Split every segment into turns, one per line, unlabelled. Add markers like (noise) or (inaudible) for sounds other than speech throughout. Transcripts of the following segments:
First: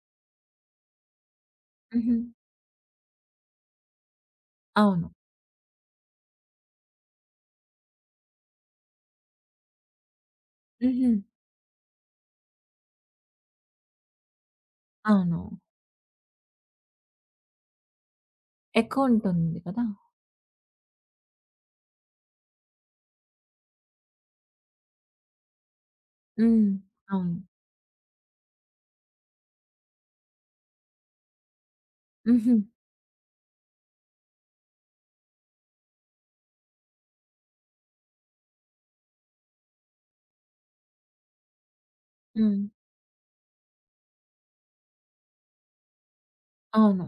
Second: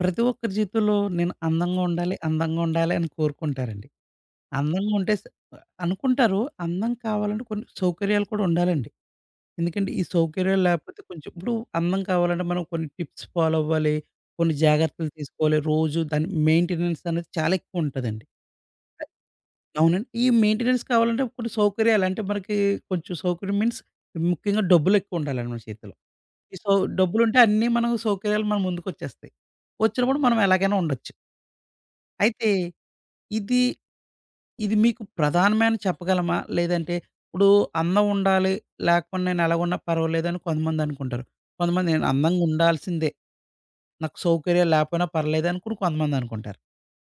ప్రతి ఒక్కరి జీవితంలో నేను అందంగా ఉండాలి,
హుహు.
అందంగా ఉండాలి అని కోరుకుంటారండి. అందంగా
అవును.
ఉంటే అనుకుంటారు. అందం కావాలంటే కొన్ని సౌకర్యాలు కూడా ఉండాలండి. ఎందుకంటే ఈ సౌకర్యాలు లేకపోతే
హుహు.
కొంచెం ఇప్పుడు అందం కావాలంటే మనం కొన్ని టిప్స్ ఫాలో అవ్వాలి. కొన్ని జాగ్రత్తలు
అవును.
తీసుకోవాలి. రోజు దాని మెయింటెనెన్స్ అనేది చాలా ఎక్కువ ఉంటదండి.
ఎక్కువుంటుంది కదా!
అవునండి. ఈ మెయింటెనెన్స్ కావాలంటే కొన్ని సౌకర్యాలు అంటే మనకి కొంచెం సౌకర్యం మీన్స్ ముఖ్యంగా డబ్బులెక్కువుండాలండి మన చేతిలో. ఈ
హ్మ్.
సో
అవును.
డబ్బులుంటే అన్నీ మనం సౌకర్యాలు మన ముందుకొచ్చేస్తాయి. వచ్చినప్పుడు మనం ఎలాగైనా ఉండొచ్చు. అయితే
హుహు.
ఇది, ఇది మీకు ప్రధానమే అని చెప్పగలమా? లేదంటే ఇప్పుడు అందం ఉండాలి, లేకపోతే నేను ఎలాగున్నా పర్వాలేదని కొంతమందనుకుంటారు. కొంతమంది నేను
హ్మ్.
అందంగుండాల్సిందే, నాకు సౌకర్యాలు లేకపోయినా పర్లేదని కూడా కొంతమందనుకుంటారు.
అవును.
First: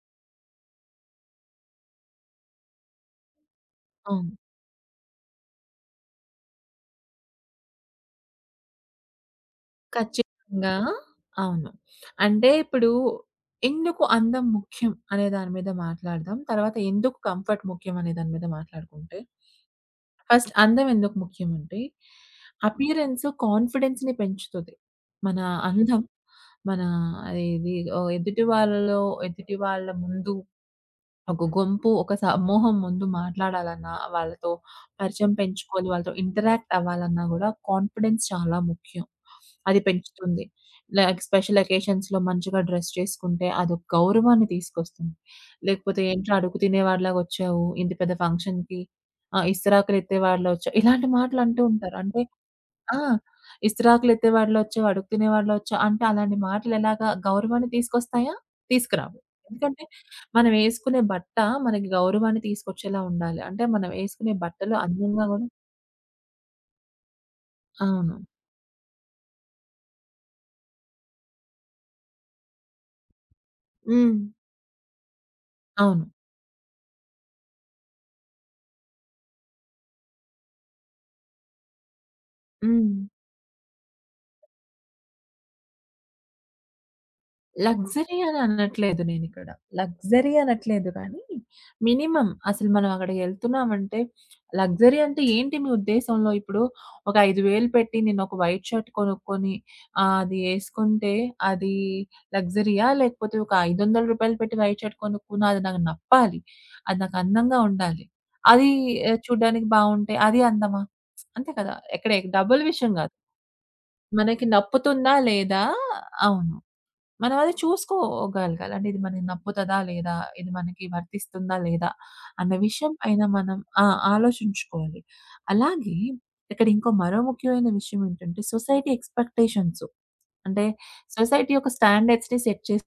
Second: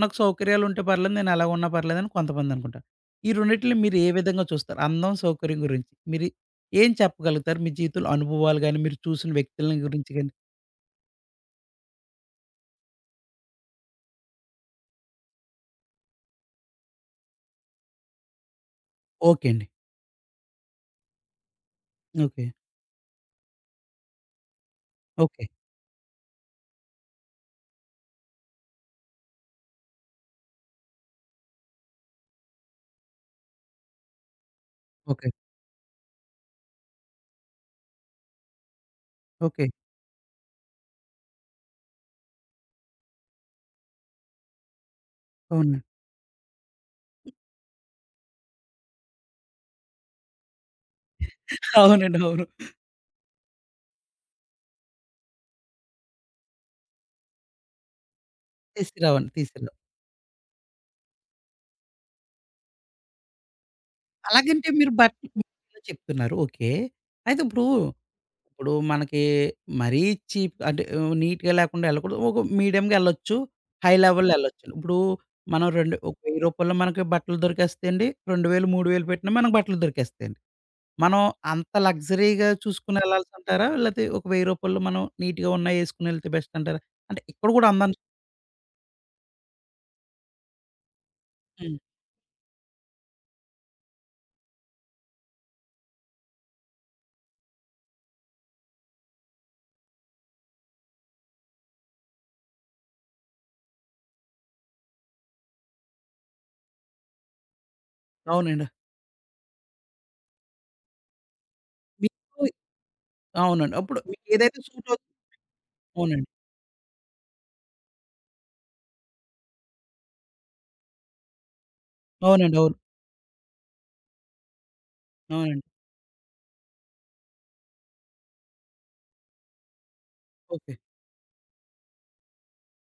నాకు సౌకర్యాలుంటే పర్లేదు. నేనెలా ఉన్నా పర్లేదని కొంతమందనుకుంటారు. ఈ రెండిటిలిని మీరు ఏ
అవును.
విధంగా చూస్తారు? అందం, సౌకర్యం గురించి. మీరు ఏం చెప్పగలుగుతారు? మీ జీవితంలో అనుభవాలు గాని, మీరు చూసిన వ్యక్తులని గురించి గాని?
ఖచ్చితంగా అవును. అంటే ఇప్పుడు ఎందుకు అందం ముఖ్యం అనే దాని మీద మాట్లాడదాం. తర్వాత ఎందుకు కంఫర్ట్ ముఖ్యం అనే దాని మీద మాట్లాడుకుంటే,
ఓకే అండి.
ఫస్ట్ అందం ఎందుకు ముఖ్యం అంటే,
ఓకే.
అపియరెన్స్ కాన్ఫిడెన్స్‌ని పెంచుతది. మన
ఓకే.
అందం, మన అదేది ఎదుటి వాళ్ళలో ఎదుటి వాళ్ళ ముందు ఒక గొంపు, ఒక సమూహం ముందు మాట్లాడాలన్నా, వాళ్ళతో
ఓకే.
పరిచయం పెంచుకోవాలి, వాళ్ళతో ఇంటరాక్ట్ అవ్వాలన్నా గూడా కాన్ఫిడెన్స్ చాలా ముఖ్యం.
ఓకే.
అది పెంచుతుంది. లైక్ స్పెషల్ అకేషన్స్‌లో మంచిగా డ్రెస్ చేసుకుంటే అదొక గౌరవాన్ని తీసుకొస్తుంది.
అవునండి.
లేకపోతే ఏంట్రా అడుగు తినేవాడిలాగొచ్చావు, ఇంత పెద్ద ఫంక్షన్‌కి, ఆ! ఇస్తరాకులెత్తేవాడిలా వచ్చావు, ఇలాంటి మాటలంటూ
(laughs)
ఉంటారు.
అవునండి.
అంటే
అవును.
ఆ! ఇస్తరాకులెత్తే వాడిలొచ్చో, అడుగు తినేవాడిలొచ్చో అంటే అలాంటి మాటలెలాగా గౌరవాన్ని తీసుకొస్తాయా? తీసుకురావు.
తీసుకురావండి. తీసుకురావు.
ఎందుకంటే మనం యేసుకునే బట్ట మనకి గౌరవాన్ని తీసుకొచ్చేలా ఉండాలి. అంటే మనం యేసుకునే
అలాగంటే
బట్టలు
మీరు
అందంగా గూడా
బట్టలు చెప్తున్నారు. ఓకే. అయితే ఇప్పుడు
అవును.
ఇప్పుడు మనకి మరీ చీప్ అంటే నీట్‌గా లేకుండా ఎళ్ళకూడదు. ఒక మీడియం‌గా ఎళ్ళొచ్చు. హై
హ్మ్.
లెవెల్‌లో ఎళ్ళొచ్చు. ఇప్పుడు మనం
అవును.
ఒక రూ. 1000 మనకి బట్టలు దొరికేస్తాయండి. 2000, 3000 పెట్టినా మనకు బట్టలు దొరికేస్తాయండి. మనం అంత లగ్జరీగా
హ్మ్.
చూసుకొని ఎళ్ళాల్సంటారా? లేతే ఒక రూ. 1000 మనం నీట్‌గా ఉన్నయి ఏసుకొని ఎళ్తే బెస్ట్ అంటారా? అంటే ఇక్కడ కూడా అందాన్ని
లగ్జరీ అని అనట్లేదు నేనిక్కడ. లగ్జరీ అనట్లేదు కానీ,
హ్మ్.
మినిమమ్ అసలు మనం అక్కడికెళ్తున్నామంటే లగ్జరీ అంటే ఏంటి మీ ఉద్దేశంలో? ఇప్పుడు ఒక 5,000 పెట్టి నేనొక వైట్ షర్ట్ కొనుక్కొని అది యేసుకుంటే అది లగ్జరీయా? లేకపోతే ఒక రూ. 500 పెట్టి వైట్ షర్ట్ కొనుక్కున్నా అది నాకు నప్పాలి. అది నాకు అందంగా ఉండాలి.
అవునండి.
అది చూడ్డానికి బావుంటే అది అందమా? అంతే కదా! ఎక్కడ
మీకు
డబ్బుల విషయం గాదు.
అవునండి. అప్పుడు
మనకి
మీకేదైతే సూట్ అవుతు
నప్పుతుందా లేదా
అవునండి.
అవును. మనం అది చూసుకోగలగాలి. అంటే ఇది మనకి నప్పుతదా? లేదా? ఇది మనకి వర్తిస్తుందా? లేదా? అన్న
అవునండి. అవును.
విషయం పైన మనం ఆలోచించుకోవాలి.
అవునండి.
అలాగే ఇక్కడ ఇంకో మరో ముఖ్యమైన విషయం ఏంటంటే సొసైటీ ఎక్స్‌పెక్టేషన్స్. అంటే
ఓకే.
సొసైటీ యొక్క స్టాండర్డ్స్‌ని సెట్ చేసి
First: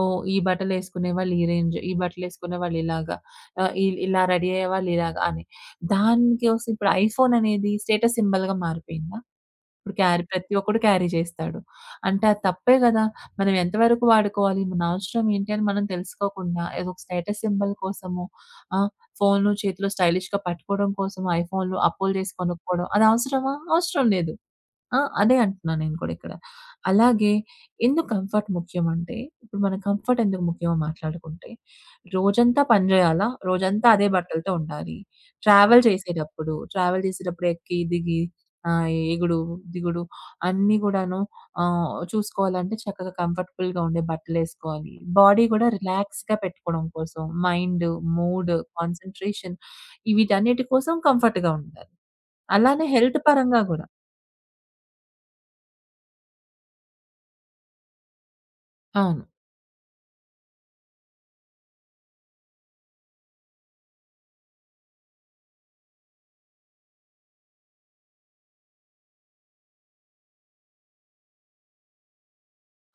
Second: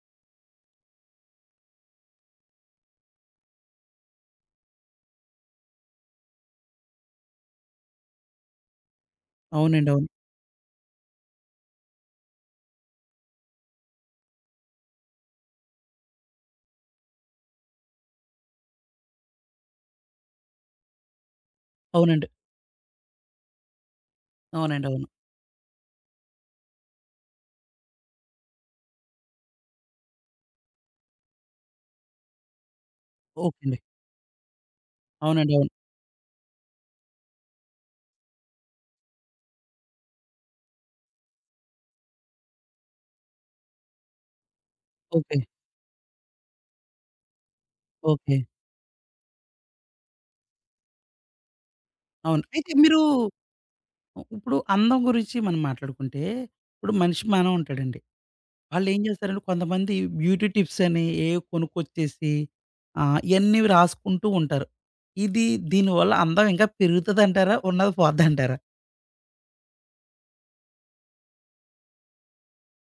ఓహ్! ఈ బట్టలేసుకునే వాళ్ళు ఈ రేంజ్, ఈ బట్టలేసుకునే వాళ్ళు ఇలాగా, ఇలా రెడీ అయ్యేవాళ్ళు ఇలాగా అని. దానికోసం ఇప్పుడు ఐఫోన్ అనేది స్టేటస్ సింబల్‌గా మారిపోయిందా?
అవునండి.
ఇప్పుడు
అవును.
ప్రతి ఒక్కడు క్యారీ చేస్తాడు. అంటే అది తప్పే గదా! మనం ఎంతవరకు వాడుకోవాలి? మన అవసరం ఏంటి అని మనం తెలుసుకోకుండా ఏదో ఒక స్టేటస్ సింబల్ కోసము ఆ! ఫోను చేతిలో స్టైలిష్‌గా పట్టుకోవడం కోసం ఐఫోన్‌లు అప్పులు
అవునండి.
చేసి కొనుక్కోవడం అది అవసరమా? అవసరం లేదు.
అవునండి.
ఆ!
అవును.
అదే అంటున్నా నేను కూడా ఇక్కడ. అలాగే ఎందుకు కంఫర్ట్ ముఖ్యమంటే, ఇప్పుడు మన కంఫర్ట్ ఎందుకు ముఖ్యమో మాట్లాడుకుంటే, రోజంతా పని జేయాలా?
ఓకే అండి.
రోజంతా అదే బట్టలతో ఉండాలి.
అవునండి. అవును.
ట్రావెల్ చేసేటప్పుడు ఎక్కి, దిగి, ఆహ్, ఎగుడు, దిగుడు అన్నీ గూడాను చూసుకోవాలంటే చక్కగా కంఫర్టబుల్‌గా ఉండే బట్టలేసుకోవాలి.
ఓకే.
బాడీ గూడా రిలాక్స్‌గా పెట్టుకోవడం కోసం మైండ్,
ఓకే.
మూడ్, కాన్సంట్రేషన్ ఈ వీటన్నిటి కోసం కంఫర్ట్‌గా ఉండాలి.
అవును. అయితే
అలానే
మీరు
హెల్త్ పరంగా గూడా
ఇప్పుడు అందం గురించి మనం మాట్లాడుకుంటే, ఇప్పుడు మనిషి మానవ ఉంటాడండి. వాళ్ళేం
అవును.
చేస్తారంటే కొంతమంది బ్యూటీ టిప్స్ అని ఏయో కొనుక్కొచ్చేసి ఇయన్నీ రాసుకుంటూ ఉంటారు. ఇది దీనివల్ల అందం ఇంకా పెరుగుతదంటారా? ఉన్నది పోద్దంటారా?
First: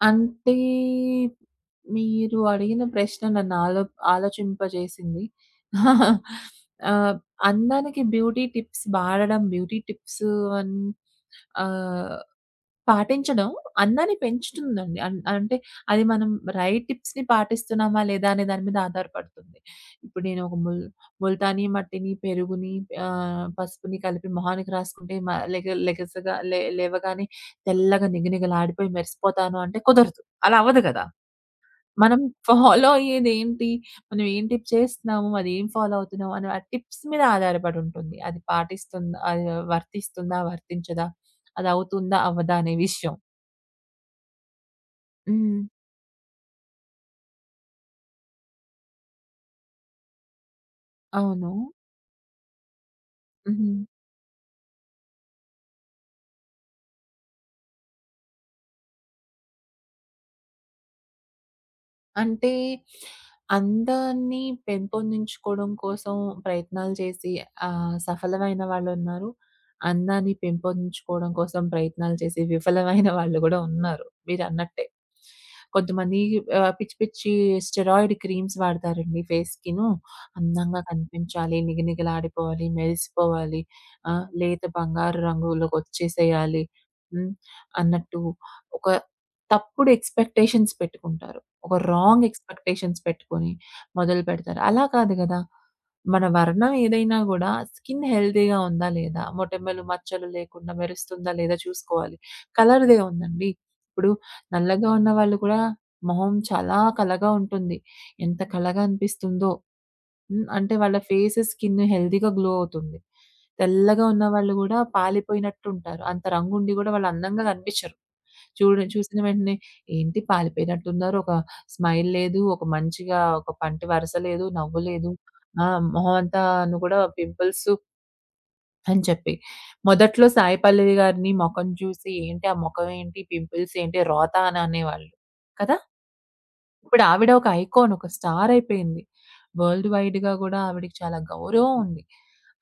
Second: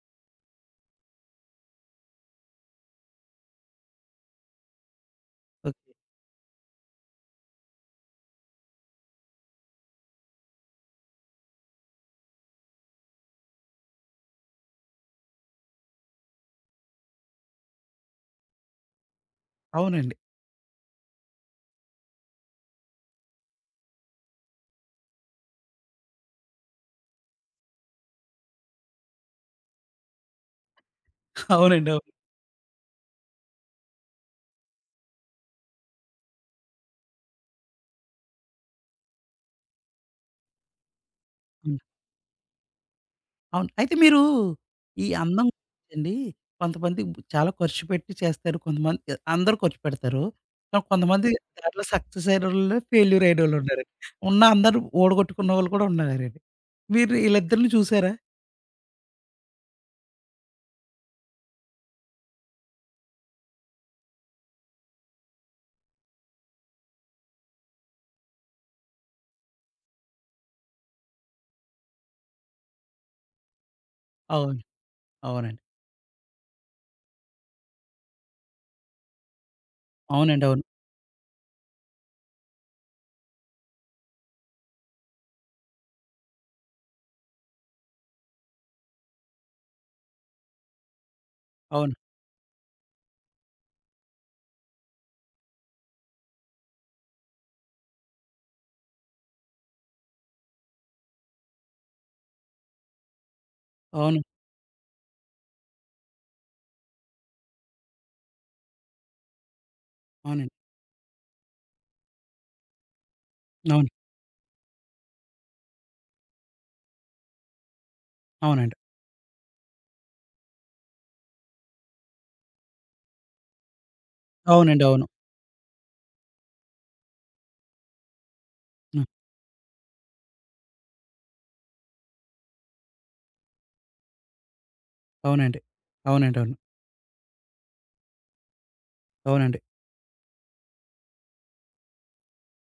అంటే, మీరు అడిగిన ప్రశ్న నన్ను ఆలోచింపజేసింది.
ఓకే.
(laughs) ఆహ్, అందానికి బ్యూటీ టిప్స్ వాడడం, బ్యూటీ టిప్స్ అన్ ఆహ్, పాటించడం అందాన్ని పెంచుతుందండి. అంటే అది మనం రైట్ టిప్స్‌ని పాటిస్తున్నామా లేదా అనే దాని మీద ఆధారపడుతుంది.
అవునండి.
ఇప్పుడు నేను ఒక ముల్తానీ మట్టిని, పెరుగుని పసుపుని కలిపి మొహానికి రాసుకుంటే మ లెగ లెగసగా లే లేవగానే తెల్లగా నిగనిగలాడిపోయి మెరిసిపోతాను అంటే కుదరదు. అలా అవ్వదు కదా!
(laughs) అవునండి.
మనం ఫాలో అయ్యేదేంటి? మనం ఏం టిప్ చేస్తున్నాము? అదేం ఫాలో అవుతున్నాము? అని ఆ టిప్స్ మీద ఆధారపడి ఉంటుంది. అది పాటిస్తుందా? అది వర్తిస్తుందా? వర్తించదా? అది
అవును.
అవుతుందా? అవ్వదా? అనే విషయం.
అవును. అయితే మీరు ఈ అందం
హ్మ్.
అండి కొంతమంది చాలా ఖర్చు పెట్టి చేస్తారు. కొంతమంది అందరూ ఖర్చు పెడతారు. కానీ కొంతమంది
అవును.
దాంట్లో సక్సెస్ అయినోళ్ళు, ఫెయిల్యూర్
హ్మ్.
అయినోళ్ళున్నారు. ఉన్న అందరూ ఓడగొట్టుకున్నోళ్ళు కూడా ఉన్నారండి. మీరు ఈళ్ళిద్దరిని చూసారా?
అంటే, అందాన్ని పెంపొందించుకోవడం కోసం ప్రయత్నాలు చేసి సఫలమైన వాళ్ళున్నారు. అందాన్ని పెంపొందించుకోవడం కోసం ప్రయత్నాలు చేసి విఫలమైన వాళ్ళు గూడా ఉన్నారు
అవును.
మీరన్నట్టే.
అవునండి.
కొంతమంది పిచ్చి పిచ్చి స్టెరాయిడ్ క్రీమ్స్ వాడతారండి ఫేస్‌కిను.
అవునండి. అవును.
అందంగా కనిపించాలి, నిగనిగలాడిపోవాలి, మెరిసిపోవాలి, లేత బంగారు రంగులోకొచ్చేసేయాలి. హ్మ్. అన్నట్టు ఒక తప్పుడు ఎక్స్‌పెక్టేషన్స్ పెట్టుకుంటారు. ఒక
అవును.
రాంగ్ ఎక్స్‌పెక్టేషన్స్ పెట్టుకొని మొదలుపెడతారు. అలా కాదు గదా! మన వర్ణం ఏదైనా గూడా స్కిన్ హెల్తీగా ఉందా లేదా? మొటిమలు, మచ్చలు లేకుండా మెరుస్తుందా లేదా చూసుకోవాలి. కలర్‌దే ఉందండి. ఇప్పుడు
అవును.
నల్లగా ఉన్న వాళ్ళు కూడా మొహం చాలా కళగా ఉంటుంది. ఎంత కళగా అనిపిస్తుందో! హ్మ్.
అవునండి.
అంటే వాళ్ళ ఫేస్, స్కిన్ హెల్తీగా గ్లో అవుతుంది.
అవును.
తెల్లగా ఉన్న వాళ్ళు గూడా పాలిపోయినట్టుంటారు. అంత రంగుండి గూడా వాళ్ళు అందంగా కనిపించరు.
అవునండి.
చూసిన వెంటనే ఏంటి పాలిపోయినట్టున్నారు. ఒక స్మైల్ లేదు. ఒక మంచిగా ఒక పంటి వరస లేదు. నవ్వు
అవునండి. అవును.
లేదు. ఆ! మొహం అంతాను గూడా పింపుల్స్ అని
హ్మ్.
చెప్పి. మొదట్లో 'సాయి పల్లవి' గారిని మొఖం చూసి ఏంటి ఆ మొఖం ఏంటి? పింపుల్స్ ఏంటి? రోత అని అనేవాళ్ళు.
అవునండి.
కదా!
అవునండి. అవును.
ఇప్పుడు ఆవిడ ఒక ఐకాన్, ఒక స్టార్ అయిపోయింది.
అవునండి.
వరల్డ్ వైడ్‌గా గూడా ఆవిడకి చాలా గౌరవం ఉంది.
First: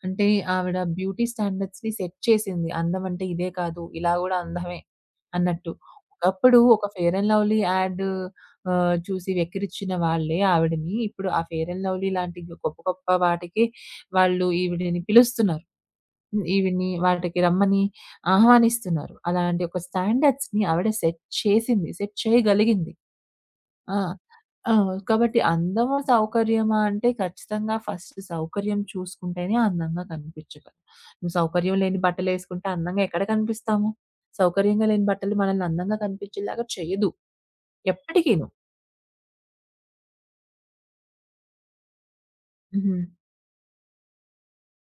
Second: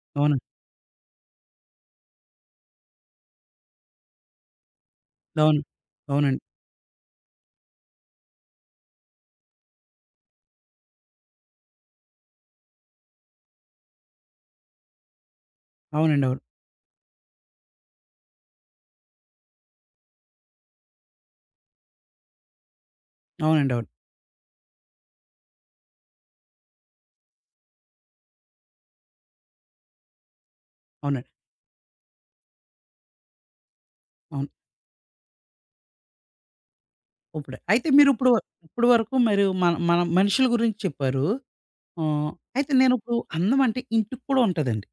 అంటే
అవును.
ఆవిడ బ్యూటీ స్టాండర్డ్స్‌ని సెట్ చేసింది. అందం అంటే ఇదే కాదు, ఇలా గూడా అందమే
అవును.
అన్నట్టు.
అవునండి.
ఒకప్పుడు ఒక ఫెయిర్ అండ్ లవ్లీ యాడ్ చూసి వెక్కిరిచ్చిన వాళ్ళే ఆవిడని ఇప్పుడు ఆ ఫెయిర్ అండ్ లవ్లీ లాంటి గొప్ప గొప్ప వాటికి వాళ్ళు ఈవిడని పిలుస్తున్నారు.
అవునండి. అవును.
హ్మ్. ఈవిడ్ని వాటికి రమ్మని ఆహ్వానిస్తున్నారు. అలాంటి ఒక స్టాండర్డ్స్‌ని ఆవిడ సెట్ చేసింది. సెట్ చేయగలిగింది.
అవునండి.
ఆ! ఆ! కాబట్టి అందము, సౌకర్యమా అంటే ఖచ్చితంగా ఫస్ట్ సౌకర్యం చూసుకుంటేనే అందంగా కనిపించగలం.
అవును. అవునండి. అవును. అవునండి.
నువ్వు సౌకర్యం లేని బట్టలేసుకుంటే అందంగా ఎక్కడ కనిపిస్తాము?
అవును
సౌకర్యంగా లేని బట్టలు మనల్ని అందంగా కనిపించేలాగా చేయదు
ఇప్పుడే. అయితే మీరిప్పుడు
ఎప్పటికీను.
ఇప్పడి వరకు మరి మన మన మనుషుల గురించి చెప్పారు. ఆహ్, అయితే
హ్మ్.
నేనిప్పుడు అందం అంటే ఇంటికి కూడా ఉంటదండి.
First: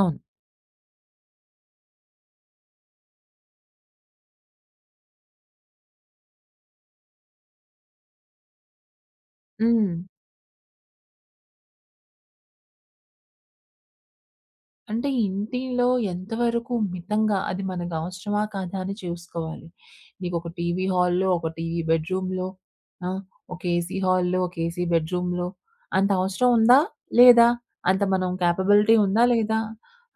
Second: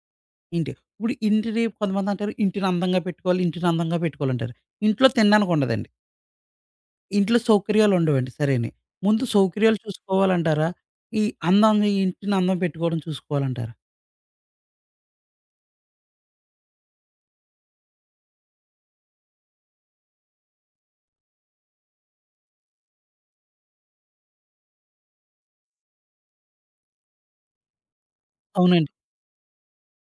అవును.
ఇప్పుడు ఇంటిని కొంతమందంటారు ఇంటిని అందంగా పెట్టుకోవాలి, ఇంటిని అందంగా పెట్టుకోవాలంటారు. ఇంట్లో తినడానికి ఉండదండి. ఇంట్లో సౌకర్యాలుండవండి సరేని. ముందు సౌకర్యాలు
హ్మ్.
చూసుకోవాలంటారా? ఈ అందాన్ని ఇంటిని అందం పెట్టుకోవడం చూసుకోవాలంటారా?
అంటే ఇంటిలో ఎంతవరకు మితంగా అది మనకు అవసరమా కాదా అని చూసుకోవాలి. నీకొక టీవీ హాల్‌లో, ఒక టీవీ బెడ్‌రూమ్‌లో, ఆ! ఒక ఏసీ హాల్‌లో, ఒక ఏసీ బెడ్‌రూమ్‌లో అంత అవసరం ఉందా? లేదా? అంత మనం
అవునండి.
కేపబిలిటీ ఉందా? లేదా?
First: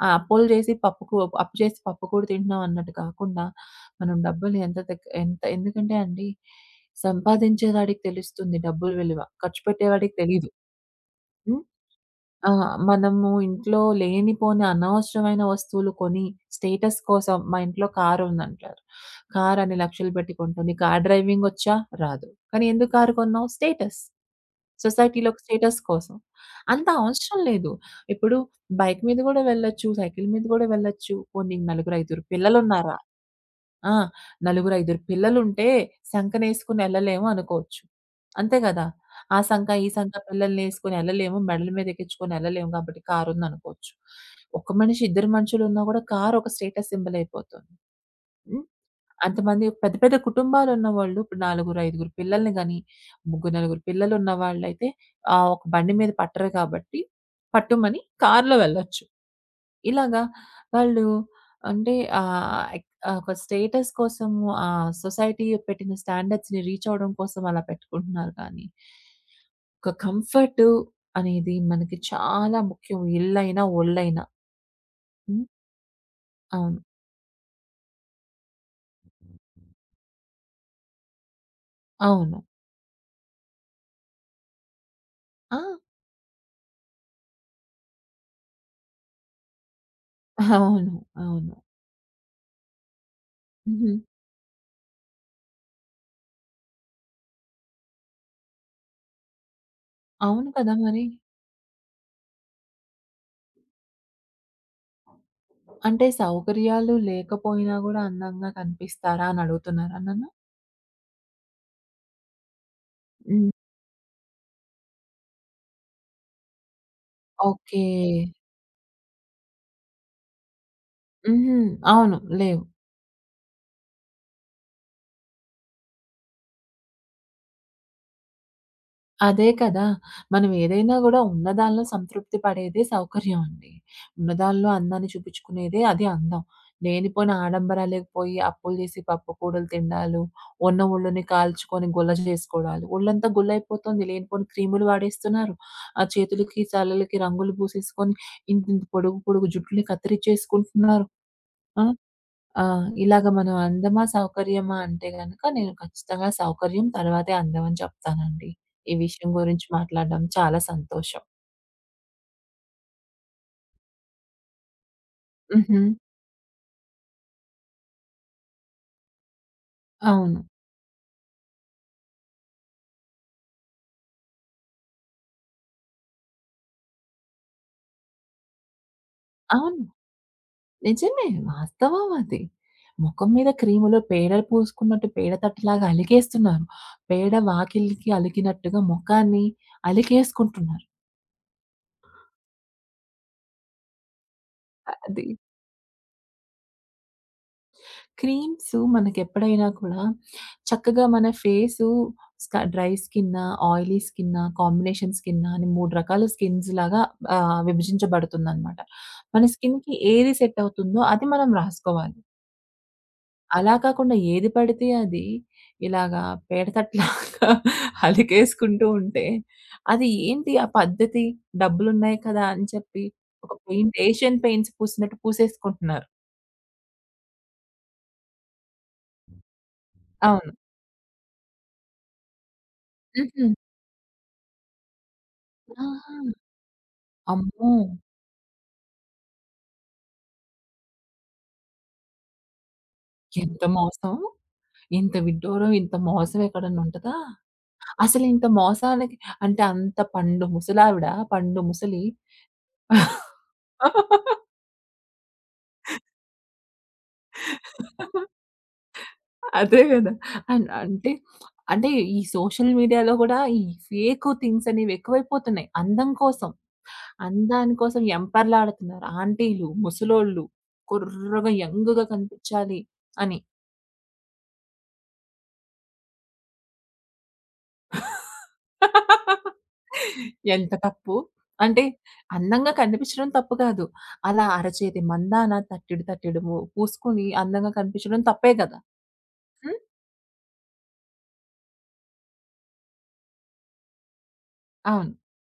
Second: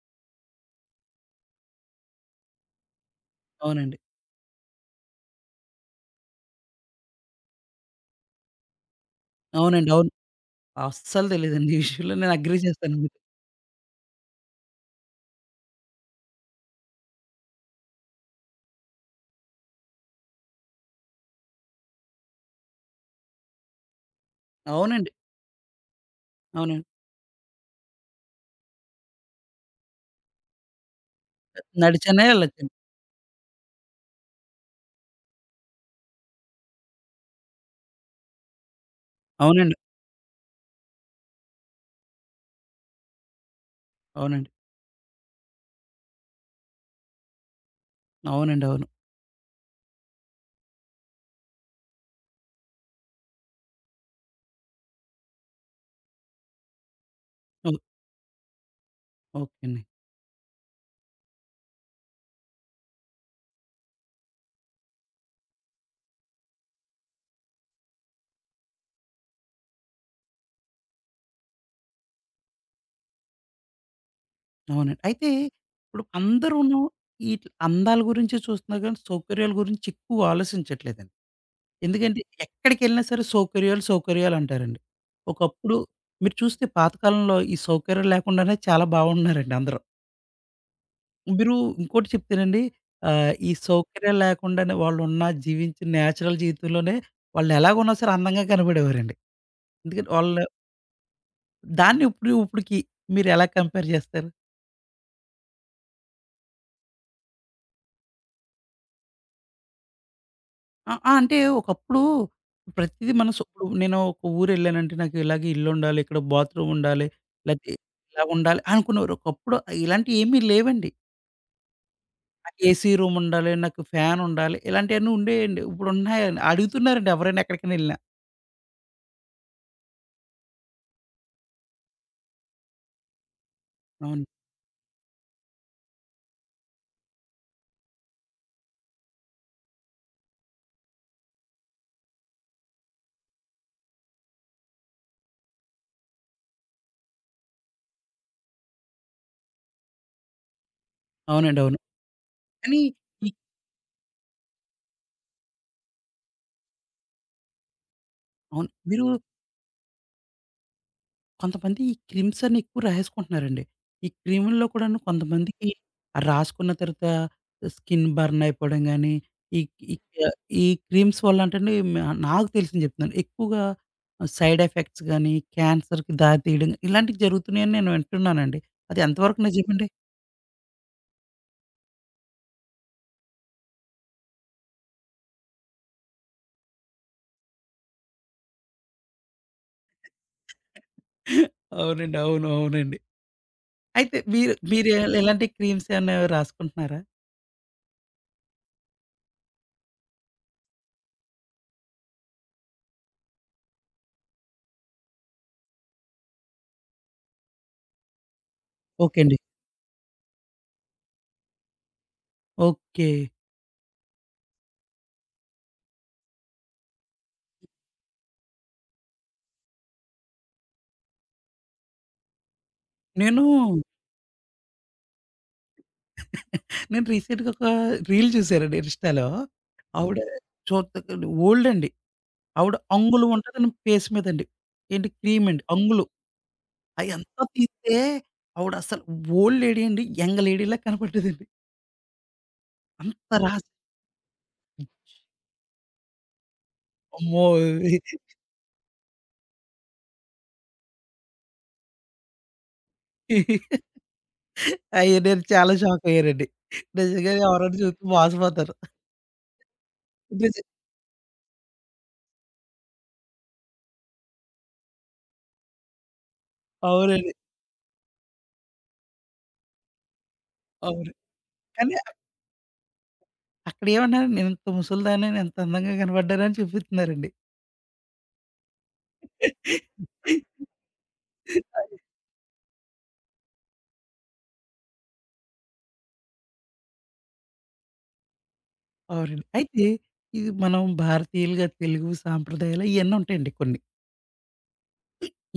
ఆ అప్పులు చేసి పప్పుకు అప్పు చేసి పప్పు కూడ తింటున్నాం అన్నట్టు కాకుండా,
అవునండి.
మనం డబ్బులు ఎంత ఎందుకంటే అండి, సంపాదించేవాడికి తెలుస్తుంది డబ్బుల విలువ. ఖర్చు
అవునండి. అవును.
పెట్టేవాడికి తెలీదు.
అస్సలు
హ్మ్.
తెలీదండి. ఈ విషయంలో నేను
ఆ!
అగ్రీ చేస్తాను మీతో.
మనము ఇంట్లో లేనిపోని అనవసరమైన వస్తువులు కొని స్టేటస్ కోసం మా ఇంట్లో కారుందంటారు. కారన్ని లక్షలు పెట్టి కొంటాం. "నీకు కార్ డ్రైవింగొచ్చా?" రాదు. కానీ ఎందుకు కారు కొన్నావు? స్టేటస్.
అవునండి.
సొసైటీలో ఒక స్టేటస్ కోసం.
అవునండి.
అంత అవసరం లేదు. ఇప్పుడు బైక్ మీద గూడా వెళ్ళొచ్చు. సైకిల్ మీద గూడా వెళ్ళొచ్చు. పోనీ నీకు నలుగురు, ఐదుగురు
నడిచనే వెళ్ళొచ్చండి.
పిల్లలున్నారా? ఆ! నలుగురు, ఐదుగురు పిల్లలుంటే సంకనేసుకొని ఎళ్ళలేము అనుకోవచ్చు. అంతే గదా! ఆ సంక,
అవునండి.
ఈ సంక పిల్లలనేసుకొని ఎళ్ళలేము. మెడల మీద ఎక్కించుకొని ఎళ్ళలేము కాబట్టి కారుందనుకోవచ్చు.
అవునండి.
ఒక మనిషి, ఇద్దరు మనుషులున్నా గూడా కారు ఒక స్టేటస్ సింబల్ అయిపోతుంది. హ్మ్.
అవునండి. అవును.
అంతమంది పెద్ద పెద్ద కుటుంబాలున్నవాళ్ళు ఇప్పుడు 4, 5 పిల్లల్ని గాని, ముగ్గురు, నలుగురు పిల్లలున్న వాళ్ళైతే ఒక బండి మీద పట్టరు కాబట్టి పట్టుమని కారులో వెళ్ళొచ్చు.
ఓకే అండి.
ఇలాగా వాళ్ళు అంటే ఒక స్టేటస్ కోసము సొసైటీ పెట్టిన స్టాండర్డ్స్‌ని రీచ్ అవ్వడం కోసం అలా పెట్టుకుంటున్నారు కానీ, ఒక కంఫర్టు అనేది మనకి చాలా ముఖ్యం. ఇల్లైనా, ఒళ్ళైనా.
అవునండి. అయితే
హ్మ్.
ఇప్పుడు
అవును.
అందరూను ఈట్ల అందాల గురించే చూస్తున్నారు కానీ, సౌకర్యాల గురించి ఎక్కువ ఆలోచించట్లేదండి. ఎందుకంటే
అవును.
ఎక్కడికెళ్ళినా సరే సౌకర్యాలు, సౌకర్యాలు అంటారండి.
ఆ!
ఒకప్పుడు మీరు చూస్తే పాతకాలంలో ఈ సౌకర్యాలు లేకుండానే చాలా బాగున్నారండి అందరూ.
అవును. అవును.
మీరు ఇంకోటి చెప్తేనండి ఈ
హుహు.
సౌకర్యాలు లేకుండానే వాళ్ళున్న జీవించిన నేచురల్ జీవితంలోనే వాళ్ళెలాగున్నా సరే అందంగా కనపడేవారండి. ఎందుకంటే వాళ్ళు
అవును కదా! మరి.
దాన్ని ఇప్పుడు ఇప్పుడికి మీరెలా కంపేర్ చేస్తారు?
అంటే సౌకర్యాలు లేకపోయినా గూడా అందంగా కనిపిస్తారా అని అడుగుతున్నారా నన్ను?
ఆ! ఆ! అంటే ఒకప్పుడు ప్రతీదీ మనం
హ్మ్.
ఇప్పుడు నేను ఒక ఊరెళ్ళానంటే నాకు ఇలాగే ఇల్లుండాలి, ఇక్కడ బాత్రూమ్ ఉండాలి, లేతే
ఓకే.
ఇలాగుండాలి అనుకునేవారు. ఒకప్పుడు ఇలాంటివి ఏమీ లేవండి.
హుహు. అవును.
నాకు
లేవు.
ఏసీ రూమ్ ఉండాలి, నాకు ఫ్యాన్ ఉండాలి ఇలాంటియన్నీ ఉండేయండి. ఇప్పుడు ఉన్నాయండి అడుగుతున్నారండి ఎవరైనా ఎక్కడికైనా ఎళ్ళినా.
అదే కదా! మనం ఏదైనా గూడా ఉన్నదానిలో సంతృప్తి పడేదే సౌకర్యం అండి.
అవును.
ఉన్నదానిలో అందాన్ని చూపించుకునేదే అది అందం. లేనిపోయిన ఆడంబరాలకి పోయి అప్పులు జేసి పప్పు కూడలు తిండాలు, ఉన్న ఒళ్ళుని కాల్చుకొని గుల్ల జేసుకోవడాలు, ఒళ్ళంతా గుల్లయిపోతుంది. లేనిపోని క్రీములు వాడేస్తున్నారు. ఆ చేతులకి, తలలకి రంగులు పూసేసుకొని ఇంతింత పొడుగు పొడుగు జుట్టుని కత్తిరిచ్చేసుకుంటున్నారు.
అవునండి. అవును.
ఆ! ఆ!
కానీ
ఇలాగ
ఈ
మనం అందమా, సౌకర్యమా అంటే గనక నేను ఖచ్చితంగా సౌకర్యం తర్వాతే అందం అని చెప్తానండి.
అవును.
ఈ
మీరు
విషయం గురించి మాట్లాడడం చాలా సంతోషం.
కొంతమంది ఈ క్రీమ్స్ అన్ని ఎక్కువ రాసేసుకుంటున్నారండి. ఈ క్రీముల్లో కూడాను కొంతమందికి
హుహు.
ఆ రాసుకున్న తర్వాత స్కిన్ బర్న్ అయిపోవడం గాని, ఈ ఈ
అవును.
ఈ క్రీమ్స్ వల్ల అంటండి నాకు తెలిసింది చెప్తున్నాను. ఎక్కువగా సైడ్ ఎఫెక్ట్స్ గాని, క్యాన్సర్‌కి దారి తీయడం గాని ఇలాంటివి జరుగుతున్నాయని నేను వింటున్నానండి. అది ఎంతవరకు
అవును.
నిజమండి?
నిజమే. వాస్తవం అది. మొఖం మీద క్రీములు పేడ పూసుకున్నట్టు పేడ తట్టలాగా అలికేస్తున్నారు. పేడ వాకిలికి అలికినట్టుగా మొఖాన్ని అలికేసుకుంటున్నారు.
అవునండి. అవును. అవునండి. అయితే మీరు మీరు
అది
ఎలాంటి క్రీమ్స్ ఏమైనా రాసుకుంటున్నారా?
క్రీమ్స్ మనకెప్పుడైనా కూడా చక్కగా మన ఫేసు డ్రై స్కిన్నా, ఆయిలీ స్కిన్నా, కాంబినేషన్ స్కిన్నా అని 3 రకాల స్కిన్స్ లాగా విభజించబడుతుందనమాట.
ఓకే అండి.
మన స్కిన్‌కి ఏది సెట్ అవుతుందో అది మనం రాసుకోవాలి.
ఓకే.
అలా కాకుండా ఏది పడితే అది ఇలాగా పేడతట్లాగా (laughs) అలికేసుకుంటూ ఉంటే అది ఏంటి ఆ పద్ధతి? డబ్బులున్నాయి కదా! అని చెప్పి
నేను
ఒక పెయింట్ ఏషియన్ పెయింట్స్ పూసినట్టు పూసేసుకుంటున్నారు.
నేను రీసెంట్‌గా ఒక రీల్ చూసానండి ఇన్‌స్టాలో. ఆవిడ
అవును.
చూడ్డానికి ఓల్డ్ అండి. ఆవిడ అంగుళం
హుహు.
ఉంటదండి ఫేస్ మీదండి. ఏంటి క్రీమ్ అండి. అంగుళం
ఆహా!
అయంతా
అమ్మో!
తీస్తే ఆవిడ అసలు ఓల్డ్ లేడీ అండి. యంగ్ లేడీలా కనపడ్డదండి. అంత
ఎంత
రాసి
మోసం! ఇంత విడ్డూరం, ఇంత మోసం ఎక్కడన్నా ఉంటదా?
అమ్మో!
అసలు ఇంత మోసాలకి అంటే అంత పండు ముసలావిడ, పండు ముసలి
అయ్యో! నేను చాలా షాక్ అయ్యానండి. నిజంగా ఎవరైనా చూస్తే మోసపోతారు.
అదే గదా!
నిజ
అంటే, అంటే ఈ సోషల్ మీడియాలో గూడా ఈ ఫేకు థింగ్స్ అనేవి ఎక్కువైపోతున్నాయి. అందం కోసం.
అవునండి.
అందాని కోసం వెంపర్లాడుతున్నారు. ఆంటీలు, ముసలోళ్ళు,
అవును.
కుర్రగా
కానీ
యంగ్‌గా కనిపించాలి అని.
అక్కడ ఏమన్నారు, "నేనింత ముసలిదాన్ని, నేను ఇంత అందంగా కనపడ్డానని" చూపిస్తున్నారండి.
ఎంత తప్పు. అంటే అందంగా కనిపించడం తప్పు కాదు. అలా అరచేతి మందాన తట్టెడు తట్టెడు ము పూసుకొని అందంగా కనిపించడం తప్పే గదా!
అవునండి.
హ్మ్.
అయితే ఇది మనం భారతీయులుగా తెలుగు సాంప్రదాయాలు ఇయన్నీ ఉంటాయండి కొన్ని.
అవును.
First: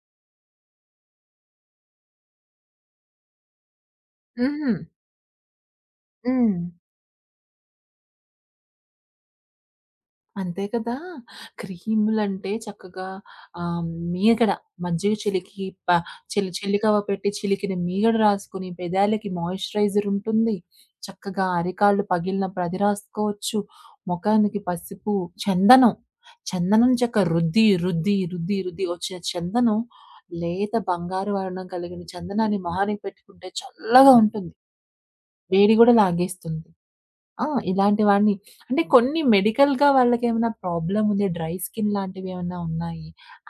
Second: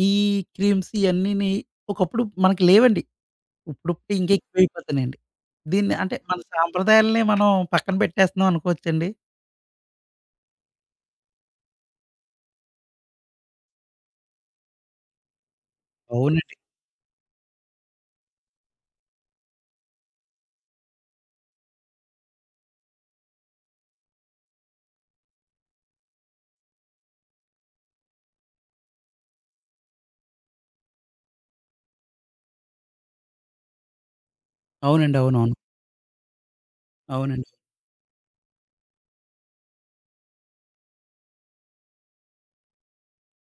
ఈ క్రీమ్స్ ఇయన్నీని ఒకప్పుడు మనకు లేవండి. ఇప్పుడిప్పుడు ఇంకా
హుహు.
ఎక్కువైపోతున్నాయండి. దీన్ని అంటే మన
హ్మ్.
సాంప్రదాయాల్ని మనం పక్కన పెట్టేస్తున్నాం అనుకోవచ్చండి?
అంతే కదా! క్రీములంటే చక్కగా ఆహ్, మీగడ మజ్జిగ చిలికి ప చిలి
అవునండి.
చిల్లికవ్వ పెట్టి చిలికిన మీగడ రాసుకొని పెదాలకి మాయిశ్చరైజర్ ఉంటుంది. చక్కగా అరికాళ్ళు పగిలినప్పుడు అది రాసుకోవచ్చు. మొఖానికి పసుపు, చందనం. చందనం చెక్క రుద్ది, రుద్ది, రుద్ది, రుద్ది వచ్చే చందనం లేత బంగారు వర్ణం కలిగిన చందనాన్ని మొహానికి పెట్టుకుంటే చల్లగా ఉంటుంది.
అవునండి. అవునవును.
వేడి గూడా లాగేస్తుంది. ఆ!
అవునండి.
ఇలాంటి వాడిని అంటే కొన్ని మెడికల్‌గా వాళ్ళకేమైనా ప్రాబ్లమ్ ఉంది. డ్రై స్కిన్ లాంటివేమన్నా ఉన్నాయి.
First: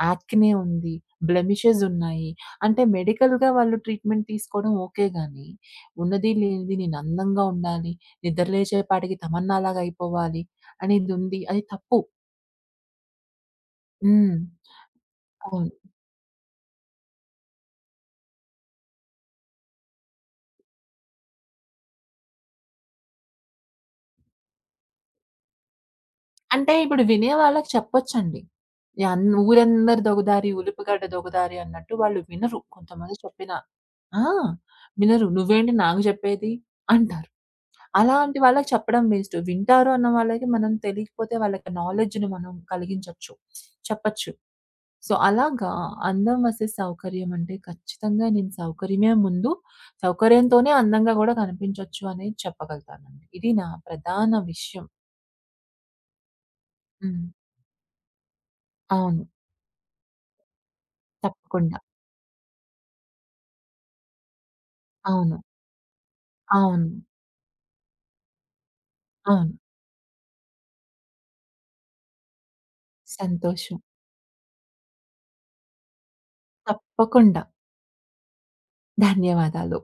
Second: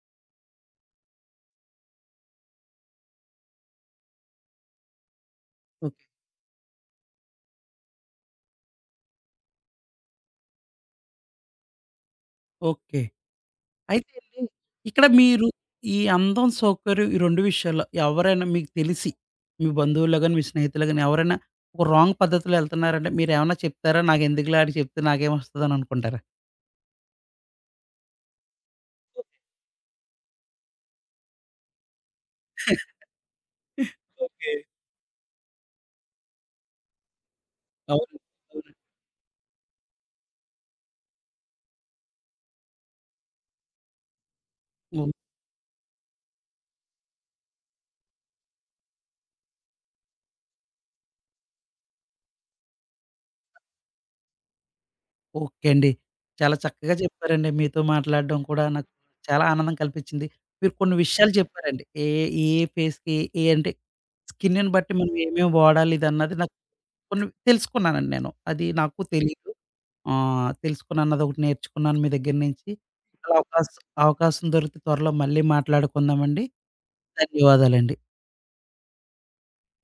యాక్నే ఉంది. బ్లెమిషెస్ ఉన్నాయి. అంటే మెడికల్‌గా వాళ్ళు ట్రీట్‌మెంట్ తీసుకోవడం ఓకే గానీ,
ఓకే.
ఉన్నది లేనిది నేను అందంగా ఉండాలి. నిద్ర లేచేపాటికి తమన్నాలాగా అయిపోవాలి. అనేది ఉంది. అది తప్పు.
ఓకే. అయితే
హ్మ్.
అండి, ఇక్కడ మీరు
అవును.
ఈ అందం, సౌకర్యం ఈ 2 విషయాల్లో ఎవరైనా మీకు తెలిసి, మీ బంధువుల్లో గాని, మీ స్నేహితుల్లో గాని ఎవరైనా ఒక రాంగ్ పద్ధతిలో ఎళ్తున్నారంటే మీరేమన్నా చెప్తారా? నాకెందుకులే ఆడు చెప్తే నాకేమొస్తదని అనుకుంటారా?
అంటే ఇప్పుడు వినే వాళ్ళకి చెప్పొచ్చండి. యన్ ఊరందరి దొగదారి, ఉలుపుగడ్డ దొగదారి అన్నట్టు వాళ్ళు వినరు. కొంతమంది చెప్పినా ఆ!
ఓకే.
వినరు. "నువ్వేంటి నాకు జెప్పేది" అంటారు.
అవును.
అలాంటి వాళ్ళకి
అవును.
చెప్పడం వేస్ట్. వింటారు అన్న వాళ్ళకి మనం తెలియకపోతే వాళ్ళకి నాలెడ్జ్‌ని మనం కలిగించొచ్చు. చెప్పచ్చు. సో, అలాగా అందం వర్సెస్ సౌకర్యం అంటే ఖచ్చితంగా నేను సౌకర్యమే ముందు, సౌకర్యంతోనే అందంగా గూడా కనిపించొచ్చు అనేది చెప్పగలుగుతానండి. ఇది నా ప్రధాన విషయం.
ఓకే అండి. చాలా చక్కగా
హ్మ్.
చెప్పారండి. మీతో మాట్లాడడం కూడా నాకు
అవును.
చాలా ఆనందం కల్పించింది. మీరు కొన్ని విషయాలు
తప్పకుండా.
చెప్పారండి. ఏ, ఫేస్‌కి ఏ అంటే స్కిన్‌ని బట్టి మనం
అవును.
ఏమేమి వాడాలి ఇదన్నది నాకు
అవును.
కొన్ని తెలుసుకున్నానండి నేను. అది నాకు తెలీదు.
అవును.
తెలుసుకున్నాను. అదొకటి నేర్చుకున్నాను మీ దగ్గర నుంచి. అలా అవకాశం
సంతోషం.
అవకాశం దొరికితే త్వరలో మళ్ళీ మాట్లాడుకుందామండి.
తప్పకుండా.
ధన్యవాదాలండి.
ధన్యవాదాలు.